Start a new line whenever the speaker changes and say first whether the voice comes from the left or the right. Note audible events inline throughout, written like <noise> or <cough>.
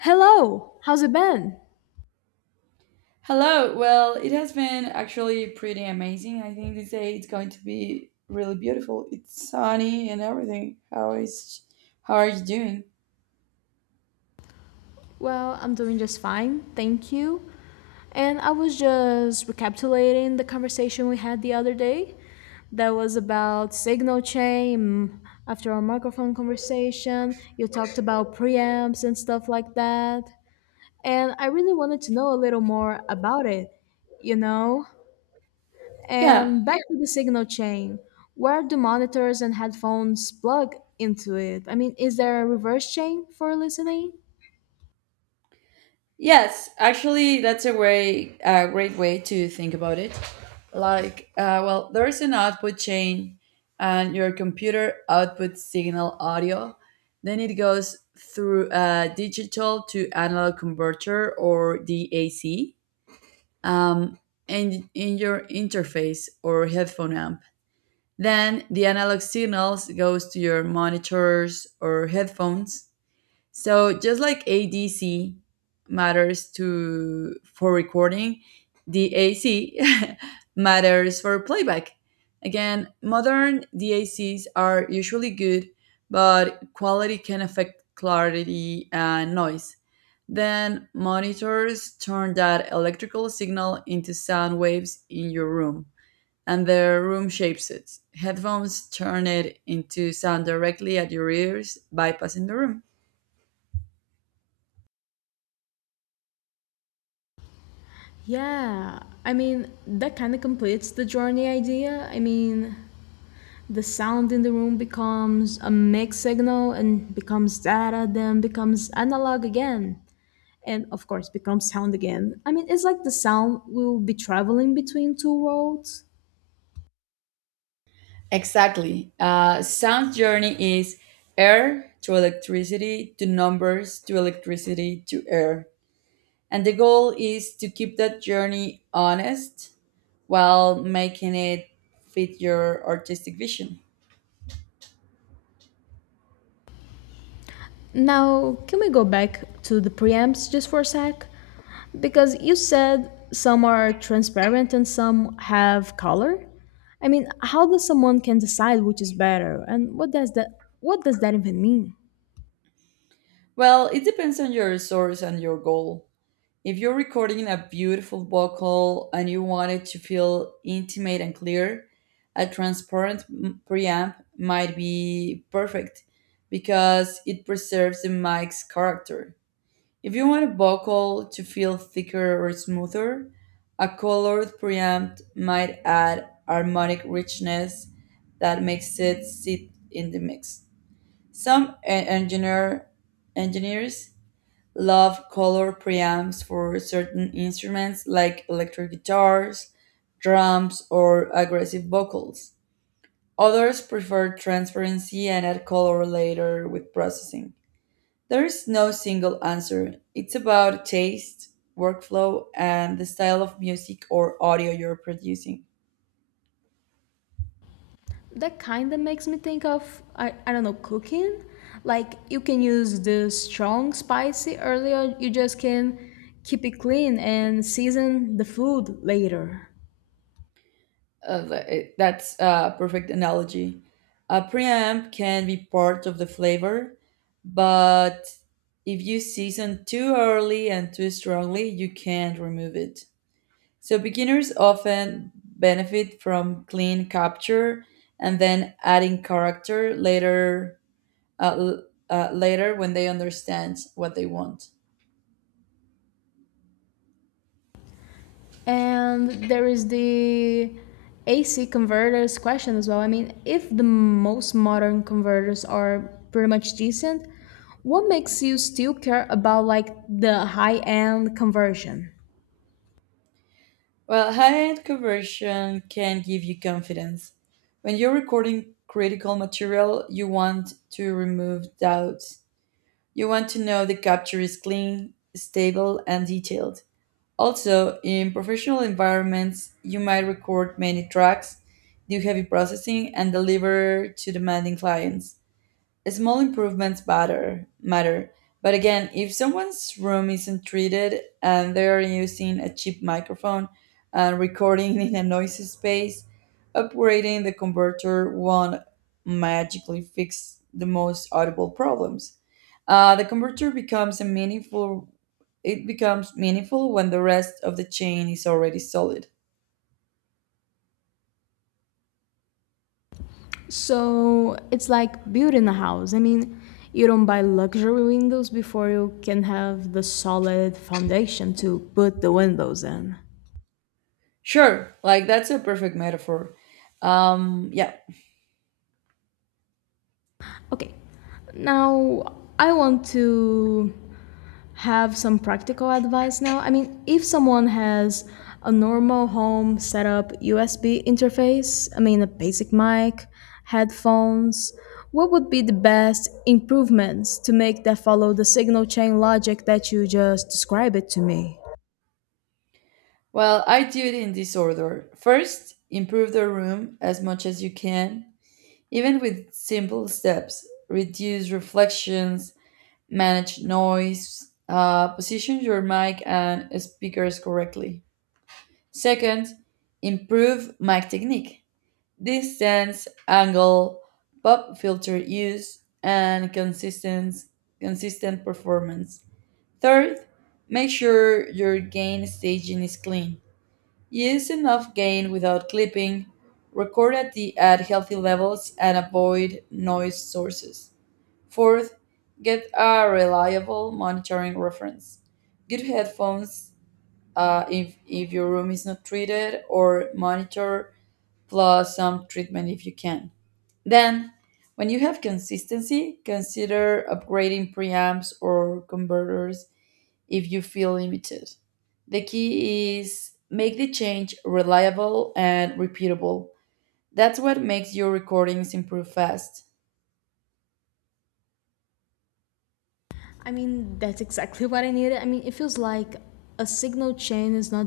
left: Hello, how's it been?
right: Hello. Well, it has been actually pretty amazing. I think this day it's going to be really beautiful. It's sunny and everything. How are you doing?
left: Well, I'm doing just fine, thank you. And I was just recapitulating the conversation we had the other day that was about signal chain. After our microphone conversation, you talked about preamps and stuff like that. And I really wanted to know a little more about it, you know?
right: Yeah.
left: And back to the signal chain, where do monitors and headphones plug into it? Is there a reverse chain for listening?
right: Yes, actually that's a great way to think about it. Like well, there is an output chain, and your computer outputs signal audio. Then it goes through a digital to analog converter, or DAC, um, in your interface or headphone amp. Then the analog signals goes to your monitors or headphones. So just like ADC matters to for recording, the AC <laughs> matters for playback. Again, modern DACs are usually good, but quality can affect clarity and noise. Then monitors turn that electrical signal into sound waves in your room, and the room shapes it. Headphones turn it into sound directly at your ears, bypassing the room.
left: Yeah, that kind of completes the journey idea. The sound in the room becomes a mixed signal and becomes data, then becomes analog again. And of course, becomes sound again. It's like the sound will be traveling between two worlds.
right: Exactly. Sound journey is air to electricity to numbers to electricity to air. And the goal is to keep that journey honest while making it fit your artistic vision.
left: Now, can we go back to the preamps just for a sec? Because you said some are transparent and some have color. How does someone can decide which is better, and what does that even mean?
right: Well, it depends on your source and your goal. If you're recording a beautiful vocal and you want it to feel intimate and clear, a transparent preamp might be perfect because it preserves the mic's character. If you want a vocal to feel thicker or smoother, a colored preamp might add harmonic richness that makes it sit in the mix. Some engineers love color preamps for certain instruments like electric guitars, drums, or aggressive vocals. Others prefer transparency and add color later with processing. There is no single answer. It's about taste, workflow, and the style of music or audio you're producing.
left: That kind of makes me think of I don't know, cooking. Like you can use the strong spicy earlier, you just can keep it clean and season the food later.
right: That's a perfect analogy. A preamp can be part of the flavor, but if you season too early and too strongly, you can't remove it. So beginners often benefit from clean capture and then adding character later, uh, l- later when they understand what they want.
left: And there is the AC converters question as well. If the most modern converters are pretty much decent, what makes you still care about like the high end conversion?
right: Well, high-end conversion can give you confidence. When you're recording critical material, you want to remove doubts. You want to know the capture is clean, stable, and detailed. Also, in professional environments, you might record many tracks, do heavy processing, and deliver to demanding clients. Small improvements matter. But again, if someone's room isn't treated and they're using a cheap microphone and recording in a noisy space, upgrading the converter won't magically fix the most audible problems. The converter becomes a meaningful It becomes meaningful when the rest of the chain is already solid.
left: So it's like building a house. You don't buy luxury windows before you can have the solid foundation to put the windows in.
right: Sure, like, that's a perfect metaphor. Yeah.
left: Okay, now I want to have some practical advice now? If someone has a normal home setup USB interface, a basic mic, headphones, what would be the best improvements to make that follow the signal chain logic that you just described it to me?
right: Well, I do it in this order. First, improve the room as much as you can, even with simple steps. Reduce reflections, manage noise, position your mic and speakers correctly. Second, improve mic technique, distance, angle, pop filter use, and consistent performance. Third, make sure your gain staging is clean. Use enough gain without clipping, record at healthy levels, and avoid noise sources. Fourth, get a reliable monitoring reference. Good headphones, if your room is not treated, or monitor plus some treatment if you can. Then, when you have consistency, consider upgrading preamps or converters if you feel limited. The key is make the change reliable and repeatable. That's what makes your recordings improve fast.
left: That's exactly what I needed. It feels like a signal chain is not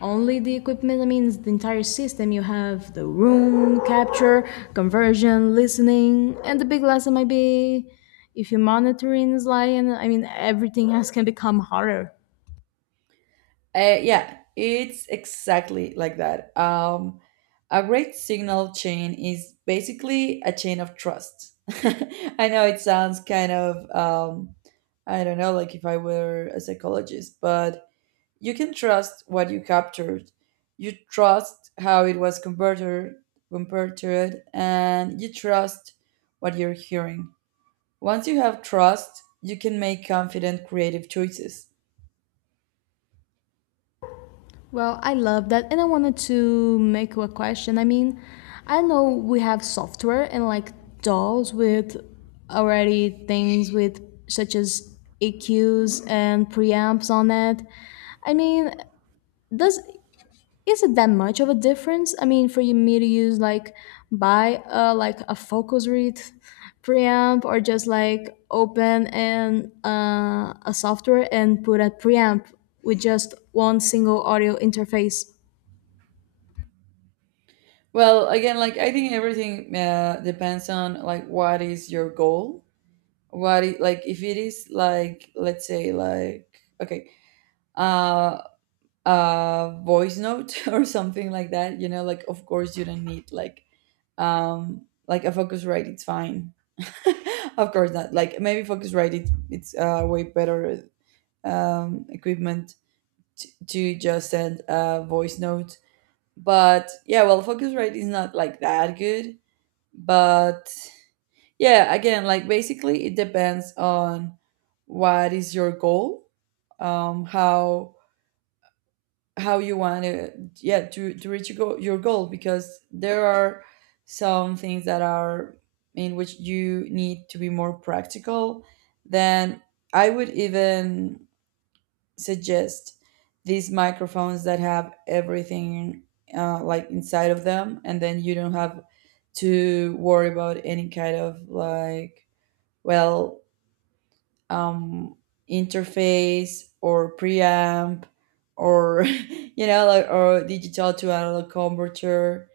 left: only the equipment, it's the entire system. You have the room, capture, conversion, listening, and the big lesson might be if your monitoring is lying, everything else can become harder.
right: Yeah, it's exactly like that. A great signal chain is basically a chain of trust. <laughs> I know it sounds kind of, I don't know, like if I were a psychologist, but you can trust what you captured. You trust how it was converted, compared to it, and you trust what you're hearing. Once you have trust, you can make confident creative choices.
left: Well, I love that. And I wanted to make you a question. I know we have software and like dolls with already things with such as EQs and preamps on it. I mean, does is it that much of a difference? For you- me to use like buy a like a Focusrite preamp or just like open and a software and put a preamp with just one single audio interface.
right: Well, again, like, I think everything depends on, like, what is your goal. Like, if it is, like, let's say, like, okay, uh, a voice note <laughs> or something like that. You know, like, of course you don't need, like, um like a Focusrite, it's fine. <laughs> Of course not, like, maybe Focusrite, it's way better equipment to just send a voice note. But yeah, well, Focusrite is not like that good. But yeah, again, like, basically it depends on what is your goal. Um how how you want to, yeah, to reach your goal, because there are some things that are in which you need to be more practical. Then I would even suggest these microphones that have everything like, inside of them, and then you don't have to worry about any kind of, like, well, um, interface or preamp, or <laughs> you know, like, or digital to analog converter.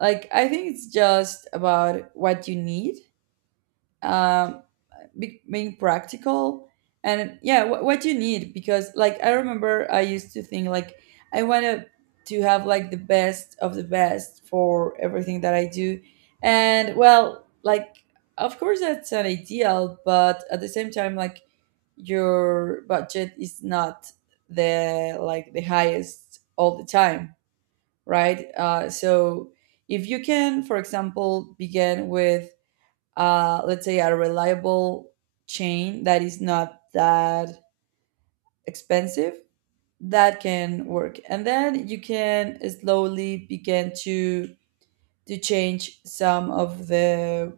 right: Like, I think it's just about what you need, um being practical. And yeah, what you need, because, like, I remember I used to think, like, I wanted to have like the best of the best for everything that I do. And, well, like, of course that's an ideal, but at the same time, like, your budget is not the like the highest all the time, right? So if you can, for example, begin with, let's say, a reliable chain that is not that expensive, that can work. And then you can slowly begin to change some of the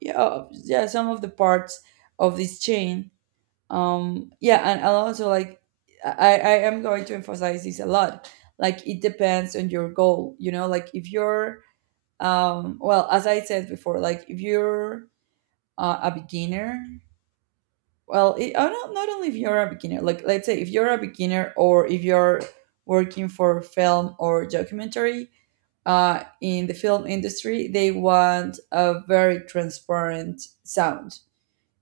right: yeah, yeah, some of the parts of this chain. Yeah, and I also, like, I am going to emphasize this a lot, like, it depends on your goal. You know, like, if you're, well, as I said before, like, if you're a beginner. Well it, oh, not, not only if you're a beginner, like let's say, if you're a beginner or if you're working for film or documentary. In the film industry, they want a very transparent sound.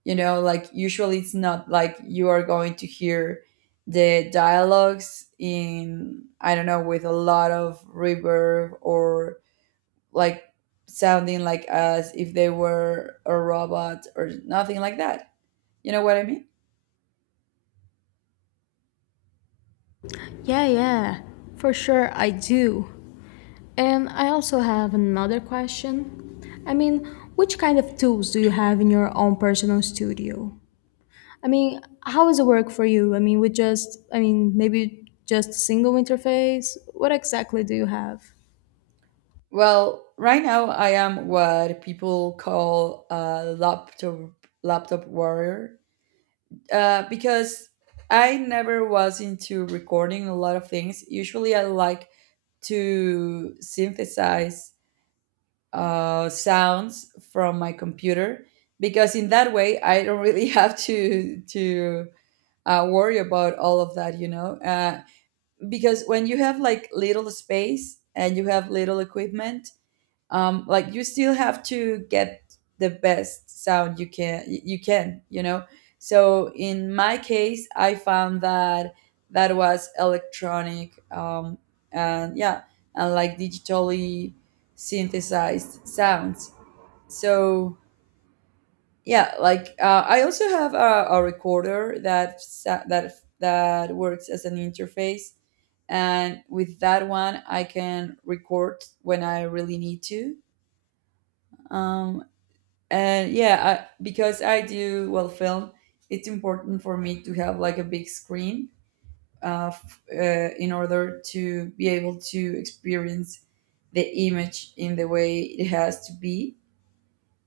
right: You know, like, usually it's not like you are going to hear the dialogues in I don't know, with a lot of reverb, or like sounding like as if they were a robot or nothing like that. You know what I mean?
left: Yeah, yeah, for sure I do. And I also have another question. Which kind of tools do you have in your own personal studio? How does it work for you? With just, maybe just a single interface? What exactly do you have?
right: Well, right now I am what people call a laptop warrior, because I never was into recording a lot of things. Usually I like to synthesize sounds from my computer, because in that way I don't <laughs> really have to worry about all of that, you know. Because when you have, like, little space and you have little equipment, like, you still have to get the best sound you can. You know, so in my case I found that was electronic, and yeah, and, like, digitally synthesized sounds. So, yeah, like, I also have a recorder that that works as an interface, and with that one I can record when I really need to. um, and yeah, because I do, well, film, it's important for me to have, like, a big screen, in order to be able to experience the image in the way it has to be.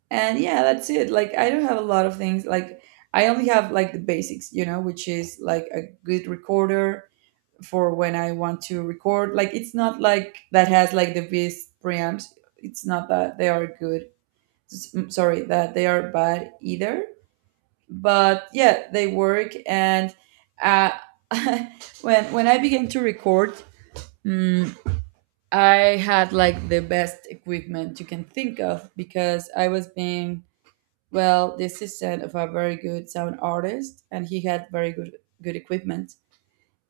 right: And yeah, that's it. Like, I don't have a lot of things, like, I only have like the basics, you know, which is like a good recorder for when I want to record. Like, it's not like that has like the best preamps. It's not that they are good, sorry, that they are bad either. But yeah, they work. And uh, <laughs> when I began to record, mm, I had like the best equipment you can think of, because I was being, well, the assistant of a very good sound artist, and he had very good equipment.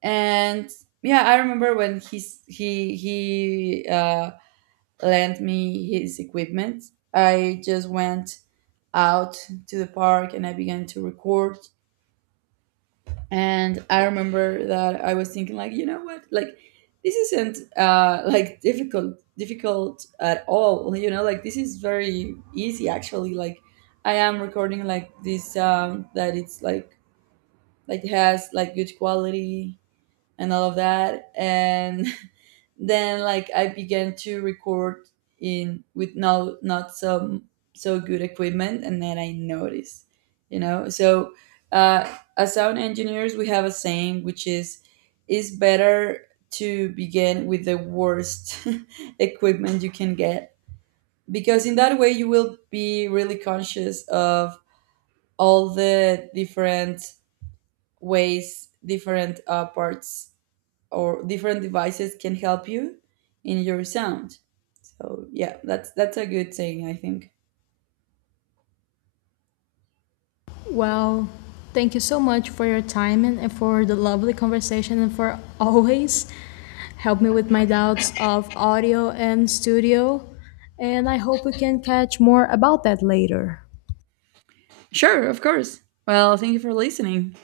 right: And yeah, I remember when he's he lent me his equipment. I just went out to the park and I began to record. And I remember that I was thinking, like, you know what? Like, this isn't like difficult, difficult at all. You know, like, this is very easy actually. Like, I am recording, like, this sound that it's, like, has like good quality and all of that. And <laughs> then, like, I began to record in with not so good equipment, and then I noticed, you know. So, uh, as sound engineers we have a saying, which is, it's better to begin with the worst <laughs> equipment you can get, because in that way you will be really conscious of all the different ways different parts or different devices can help you in your sound. So yeah, that's a good thing, I think.
left: Well, thank you so much for your time and for the lovely conversation and for always help me with my doubts of audio and studio. And I hope we can catch more about that later.
right: Sure, of course. Well, thank you for listening.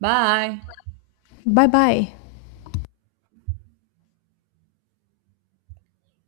right: Bye.
left: Bye bye.